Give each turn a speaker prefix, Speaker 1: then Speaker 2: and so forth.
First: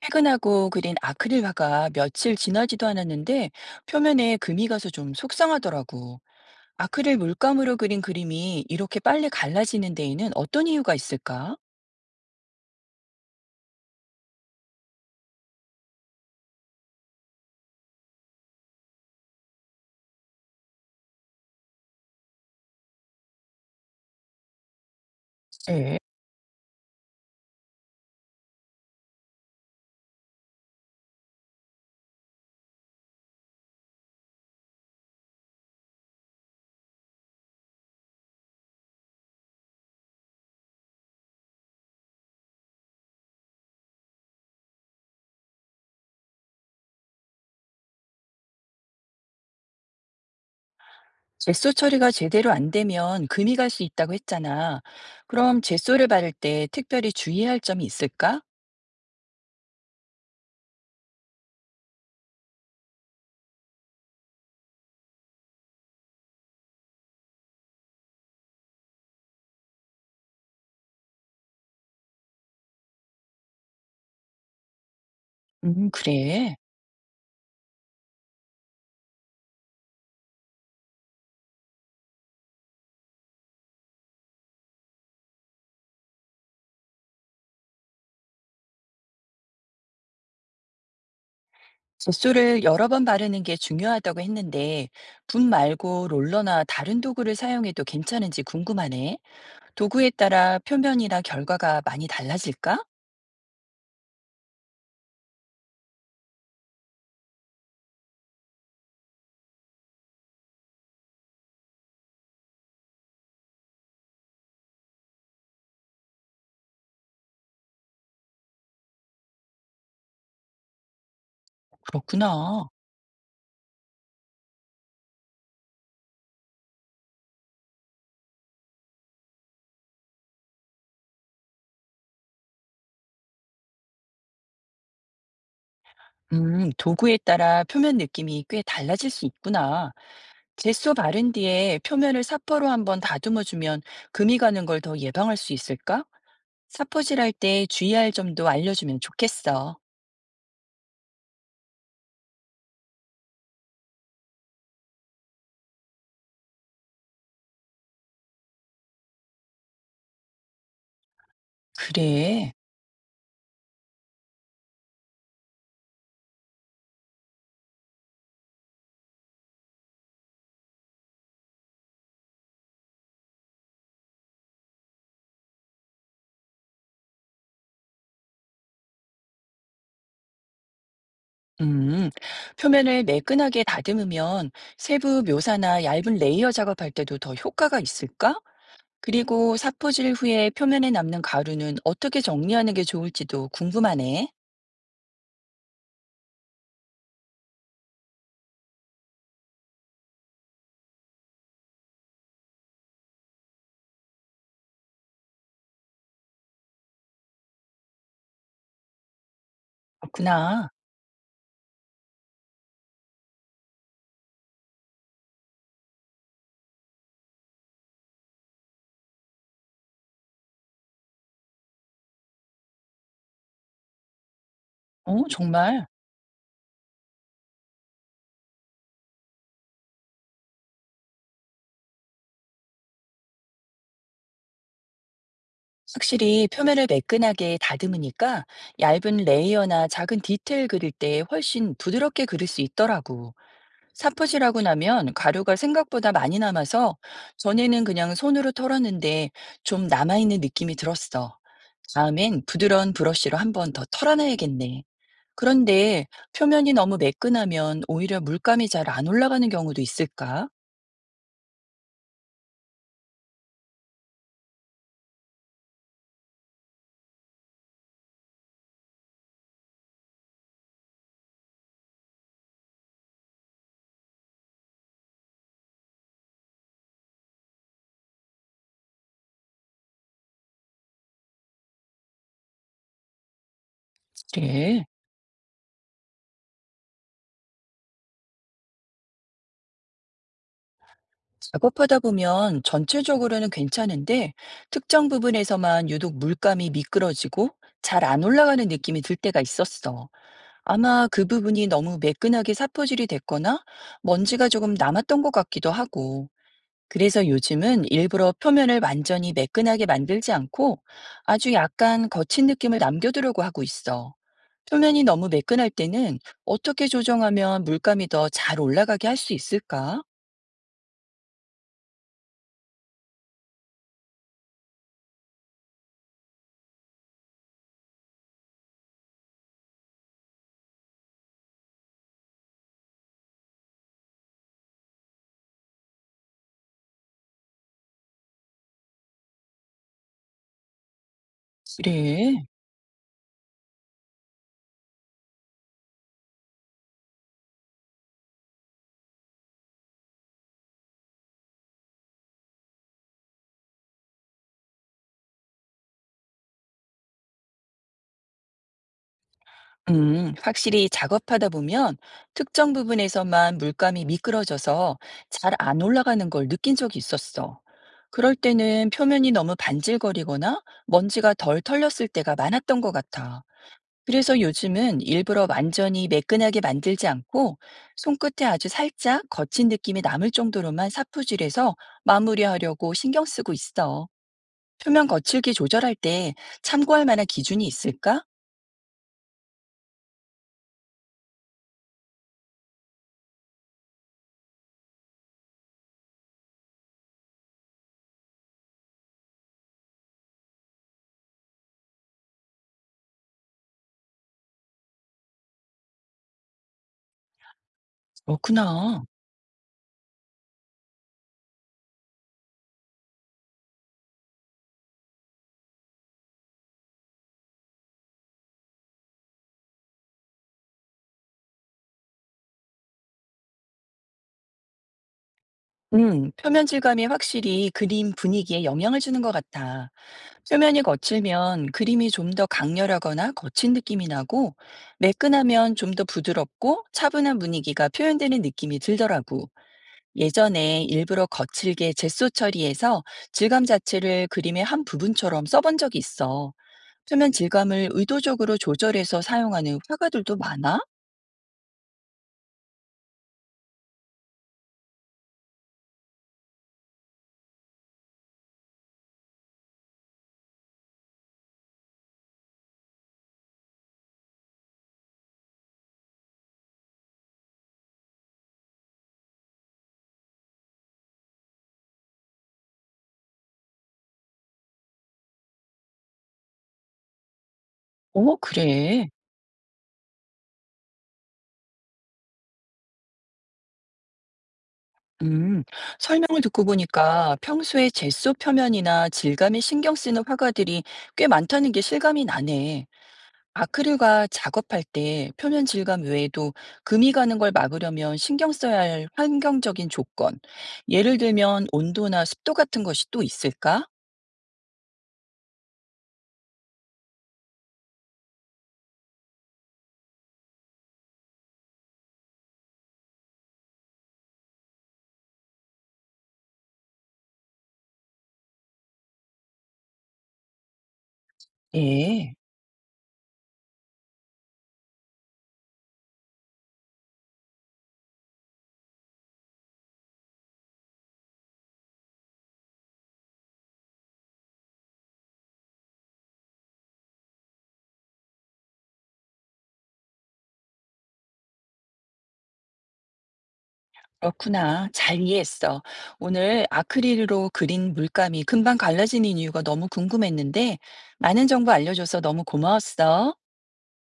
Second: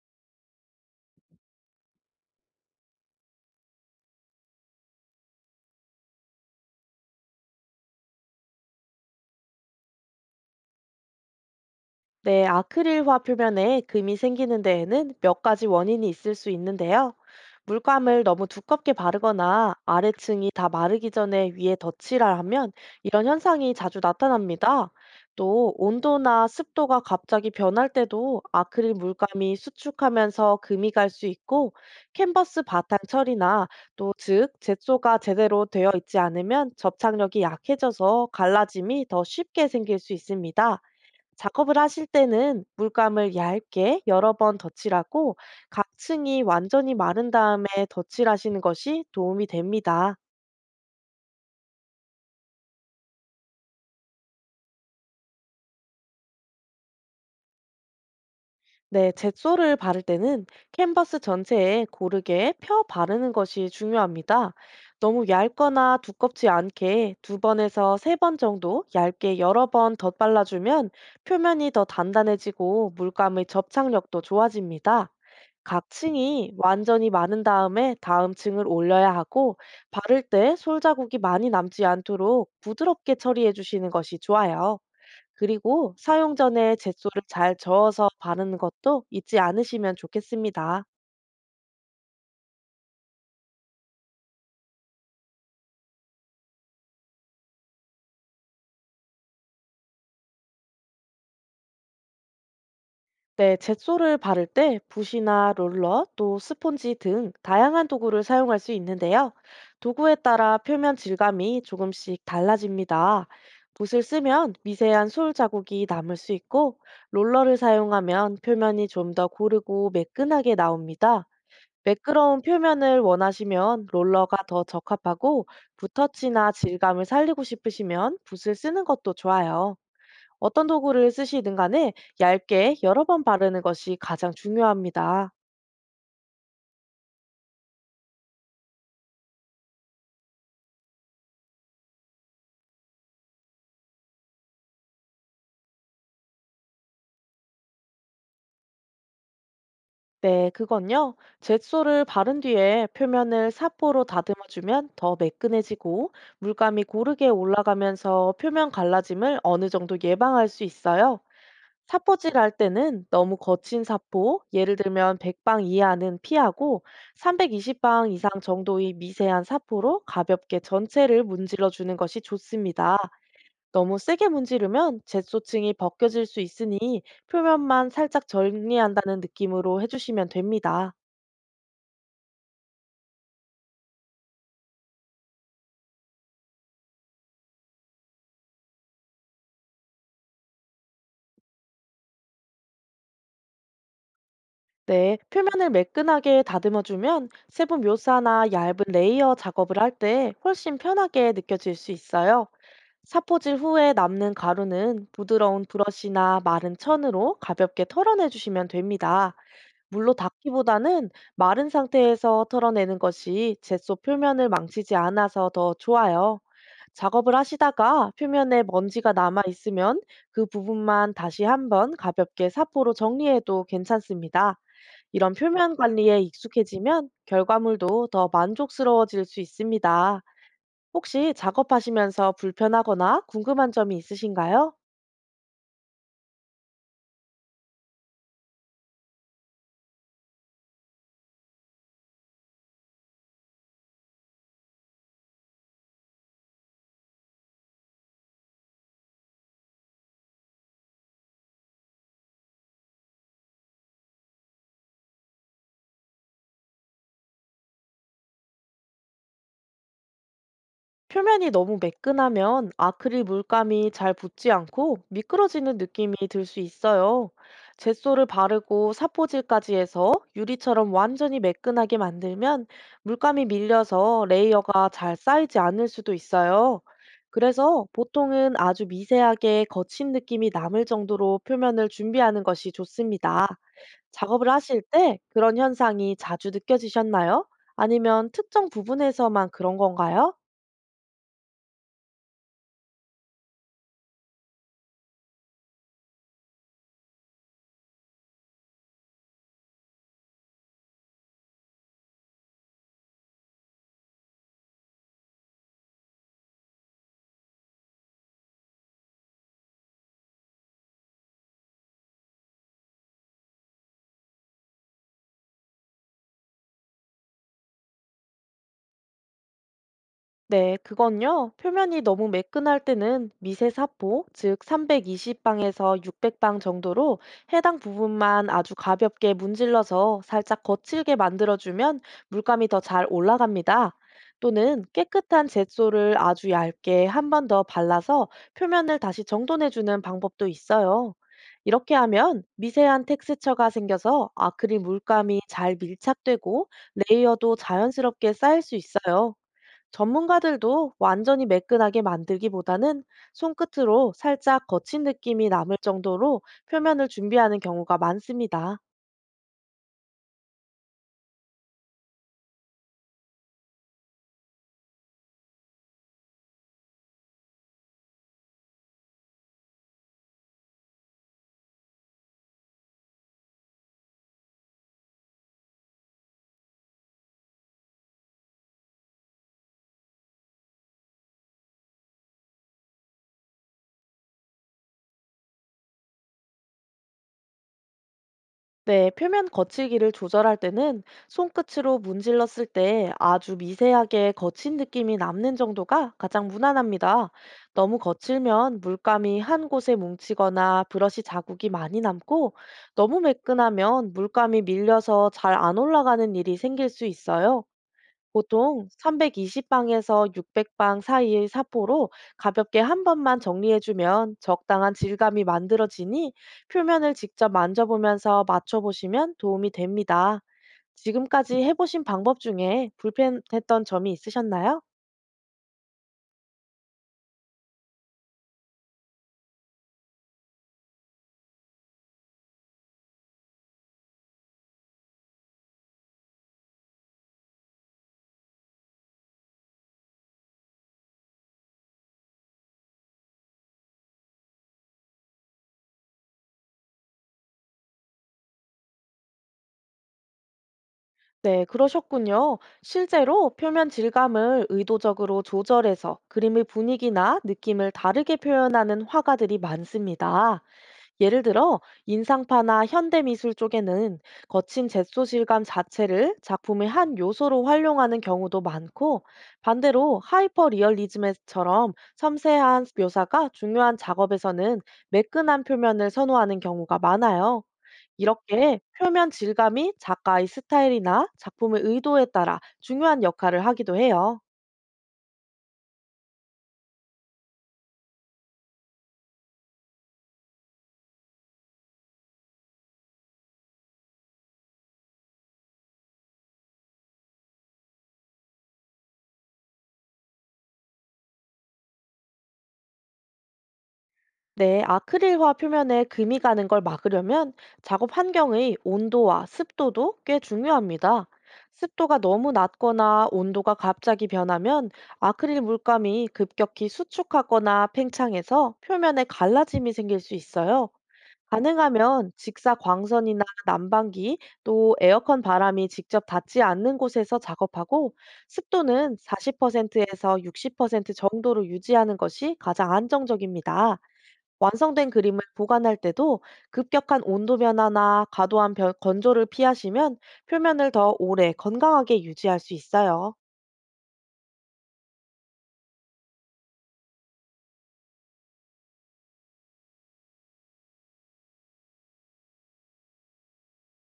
Speaker 1: 퇴근하고 그린 아크릴 화가 며칠 지나지도 않았는데 표면에 금이 가서 좀 속상하더라고. 아크릴 물감으로 그린 그림이 이렇게 빨리 갈라지는 데에는 어떤 이유가 있을까?
Speaker 2: 네, 아크릴화 표면에 금이 생기는 데에는 몇 가지 원인이 있을 수 있는데요. 물감을 너무 두껍게 바르거나 아래층이 다 마르기 전에 위에 덧칠을 하면 이런 현상이 자주 나타납니다. 또
Speaker 1: 네.
Speaker 2: 온도나 습도가 갑자기 변할 때도 아크릴 물감이 수축하면서 금이 갈 수 있고, 캔버스 바탕 처리나 또 즉 젯소가 제대로 되어 있지 않으면 접착력이 약해져서 갈라짐이 더 쉽게 생길 수 있습니다. 작업을 하실 때는 물감을 얇게 여러 번 덧칠하고, 각 층이 완전히 마른 다음에 덧칠하시는 것이 도움이 됩니다.
Speaker 1: 제소 처리가 제대로 안 되면 금이 갈 수 있다고 했잖아. 그럼 제소를 바를 때 특별히 주의할 점이 있을까?
Speaker 2: 네, 젯소를 바를 때는 캔버스 전체에 고르게 펴 바르는 것이 중요합니다. 너무 얇거나 두껍지 않게 두 번에서 세 번 정도 얇게 여러 번 덧발라주면 표면이 더 단단해지고 물감의 접착력도 좋아집니다. 각 층이
Speaker 1: 그래.
Speaker 2: 완전히 마른 다음에 다음 층을 올려야 하고, 바를 때 솔자국이 많이 남지 않도록 부드럽게 처리해 주시는 것이 좋아요. 그리고 사용 전에 젯소를 잘 저어서 바르는 것도 잊지 않으시면 좋겠습니다.
Speaker 1: 제소를 여러 번 바르는 게 중요하다고 했는데, 붓 말고 롤러나 다른 도구를 사용해도 괜찮은지 궁금하네. 도구에 따라 표면이나 결과가 많이 달라질까?
Speaker 2: 네, 젯소를 바를 때 붓이나 롤러, 또 스폰지 등 다양한 도구를 사용할 수 있는데요. 도구에 따라 표면 질감이 조금씩 달라집니다. 붓을 쓰면 미세한 솔 자국이 남을 수 있고, 롤러를 사용하면 표면이 좀 더 고르고 매끈하게 나옵니다. 매끄러운
Speaker 1: 그렇구나.
Speaker 2: 표면을 원하시면 롤러가 더 적합하고, 붓터치나 질감을 살리고 싶으시면 붓을 쓰는 것도 좋아요. 어떤 도구를 쓰시든 간에 얇게 여러 번 바르는 것이 가장 중요합니다.
Speaker 1: 도구에 따라 표면 느낌이 꽤 달라질 수 있구나. 젯소 바른 뒤에 표면을 사포로 한번 다듬어주면 금이 가는 걸 더 예방할 수 있을까? 사포질 할 때 주의할 점도 알려주면 좋겠어.
Speaker 2: 네, 그건요. 젯소를 바른 뒤에 표면을 사포로 다듬어주면 더 매끈해지고, 물감이 고르게 올라가면서 표면 갈라짐을 어느 정도 예방할 수 있어요. 사포질 할
Speaker 1: 그래.
Speaker 2: 때는 너무 거친 사포, 예를 들면 100방 이하는 피하고, 320방 이상 정도의 미세한 사포로 가볍게 전체를 문질러 주는 것이 좋습니다. 너무 세게 문지르면 젯소층이 벗겨질 수 있으니, 표면만 살짝 정리한다는 느낌으로 해주시면 됩니다.
Speaker 1: 음, 표면을 매끈하게 다듬으면 세부 묘사나 얇은 레이어 작업할 때도 더 효과가 있을까? 그리고 사포질 후에 표면에 남는 가루는 어떻게 정리하는 게 좋을지도 궁금하네.
Speaker 2: 네, 표면을 매끈하게 다듬어주면 세부 묘사나 얇은 레이어 작업을 할 때 훨씬 편하게 느껴질 수 있어요. 사포질 후에 남는 가루는 부드러운 브러쉬나 마른 천으로 가볍게 털어내주시면 됩니다. 물로
Speaker 1: 그렇구나.
Speaker 2: 닦기보다는 마른 상태에서 털어내는 것이 젯소 표면을 망치지 않아서 더 좋아요. 작업을 하시다가 표면에 먼지가 남아 있으면 그 부분만 다시 한번 가볍게 사포로 정리해도 괜찮습니다.
Speaker 1: 어,
Speaker 2: 이런 표면
Speaker 1: 정말.
Speaker 2: 관리에 익숙해지면 결과물도 더 만족스러워질 수 있습니다. 혹시 작업하시면서 불편하거나 궁금한 점이 있으신가요?
Speaker 1: 확실히 표면을 매끈하게 다듬으니까 얇은 레이어나 작은 디테일 그릴 때 훨씬 부드럽게 그릴 수 있더라고. 사포질하고 나면 가루가 생각보다 많이 남아서 전에는 그냥 손으로 털었는데 좀 남아있는 느낌이 들었어. 다음엔 부드러운 브러쉬로 한번 더 털어놔야겠네. 그런데 표면이 너무 매끈하면 오히려 물감이 잘 안 올라가는 경우도 있을까?
Speaker 2: 표면이 너무 매끈하면 아크릴 물감이 잘 붙지 않고 미끄러지는 느낌이 들 수 있어요. 젯소를 바르고 사포질까지 해서 유리처럼 완전히 매끈하게 만들면 물감이 밀려서 레이어가 잘 쌓이지 않을 수도 있어요. 그래서 보통은 아주 미세하게 거친 느낌이 남을 정도로 표면을 준비하는 것이 좋습니다. 작업을 하실
Speaker 1: 그래.
Speaker 2: 때 그런 현상이 자주 느껴지셨나요? 아니면 특정 부분에서만 그런 건가요?
Speaker 1: 작업하다 보면 전체적으로는 괜찮은데 특정 부분에서만 유독 물감이 미끄러지고 잘 안 올라가는 느낌이 들 때가 있었어. 아마 그 부분이 너무 매끈하게 사포질이 됐거나 먼지가 조금 남았던 것 같기도 하고. 그래서 요즘은 일부러 표면을 완전히 매끈하게 만들지 않고 아주 약간 거친 느낌을 남겨두려고 하고 있어. 표면이 너무 매끈할 때는 어떻게 조정하면 물감이 더 잘 올라가게 할 수 있을까?
Speaker 2: 네, 그건요. 표면이 너무 매끈할 때는 미세 사포, 즉 320방에서 600방 정도로 해당 부분만 아주 가볍게 문질러서 살짝 거칠게 만들어주면 물감이 더 잘 올라갑니다. 또는 깨끗한 젯소를 아주 얇게 한 번 더 발라서 표면을 다시 정돈해주는 방법도 있어요. 이렇게
Speaker 1: 그래.
Speaker 2: 하면 미세한 텍스처가 생겨서 아크릴 물감이 잘 밀착되고, 레이어도 자연스럽게 쌓일 수 있어요. 전문가들도 완전히 매끈하게 만들기보다는 손끝으로 살짝 거친 느낌이 남을 정도로 표면을 준비하는 경우가 많습니다.
Speaker 1: 확실히 작업하다 보면 특정 부분에서만 물감이 미끄러져서 잘 안 올라가는 걸 느낀 적이 있었어. 그럴 때는 표면이 너무 반질거리거나 먼지가 덜 털렸을 때가 많았던 것 같아. 그래서 요즘은 일부러 완전히 매끈하게 만들지 않고 손끝에 아주 살짝 거친 느낌이 남을 정도로만 사푸질해서 마무리하려고 신경 쓰고 있어. 표면 거칠기 조절할 때 참고할 만한 기준이 있을까?
Speaker 2: 네, 표면 거칠기를 조절할 때는 손끝으로 문질렀을 때 아주 미세하게 거친 느낌이 남는 정도가 가장 무난합니다. 너무 거칠면 물감이 한 곳에 뭉치거나 브러쉬 자국이 많이 남고, 너무 매끈하면 물감이 밀려서 잘 안 올라가는 일이 생길 수 있어요. 보통
Speaker 1: 그렇구나.
Speaker 2: 320방에서 600방 사이의 사포로 가볍게 한 번만 정리해주면 적당한 질감이 만들어지니, 표면을 직접 만져보면서 맞춰보시면 도움이 됩니다. 지금까지 해보신 방법 중에 불편했던 점이 있으셨나요?
Speaker 1: 표면 질감이 확실히 그림 분위기에 영향을 주는 것 같아. 표면이 거칠면 그림이 좀 더 강렬하거나 거친 느낌이 나고, 매끈하면 좀 더 부드럽고 차분한 분위기가 표현되는 느낌이 들더라고. 예전에 일부러 거칠게 젯소 처리해서 질감 자체를 그림의 한 부분처럼 써본 적이 있어. 표면 질감을 의도적으로 조절해서 사용하는 화가들도 많아?
Speaker 2: 네, 그러셨군요. 실제로 표면 질감을 의도적으로 조절해서 그림의 분위기나 느낌을 다르게 표현하는 화가들이 많습니다. 예를 들어 인상파나 현대미술 쪽에는 거친 젯소 질감 자체를 작품의 한 요소로 활용하는 경우도 많고, 반대로 하이퍼 리얼리즘처럼 섬세한 묘사가 중요한 작업에서는 매끈한 표면을 선호하는 경우가 많아요.
Speaker 1: 어,
Speaker 2: 이렇게
Speaker 1: 그래.
Speaker 2: 표면 질감이 작가의 스타일이나 작품의 의도에 따라 중요한 역할을 하기도 해요.
Speaker 1: 음, 설명을 듣고 보니까 평소에 젯소 표면이나 질감에 신경 쓰는 화가들이 꽤 많다는 게 실감이 나네. 아크릴과 작업할 때 표면 질감 외에도 금이 가는 걸 막으려면 신경 써야 할 환경적인 조건, 예를 들면 온도나 습도 같은 것이 또 있을까?
Speaker 2: 네, 아크릴화 표면에 금이 가는 걸 막으려면 작업 환경의 온도와 습도도 꽤 중요합니다. 습도가 너무 낮거나 온도가 갑자기 변하면 아크릴 물감이 급격히 수축하거나 팽창해서 표면에 갈라짐이 생길 수 있어요. 가능하면
Speaker 1: 예,
Speaker 2: 직사 광선이나 난방기, 또 에어컨 바람이 직접 닿지 않는 곳에서 작업하고, 습도는 40%에서 60% 정도로 유지하는 것이 가장 안정적입니다. 완성된 그림을 보관할 때도 급격한 온도 변화나 과도한 건조를 피하시면 표면을 더 오래 건강하게 유지할 수 있어요.
Speaker 1: 그렇구나. 잘 이해했어. 오늘 아크릴로 그린 물감이 금방 갈라지는 이유가 너무 궁금했는데, 많은 정보 알려줘서 너무 고마웠어.
Speaker 2: 네.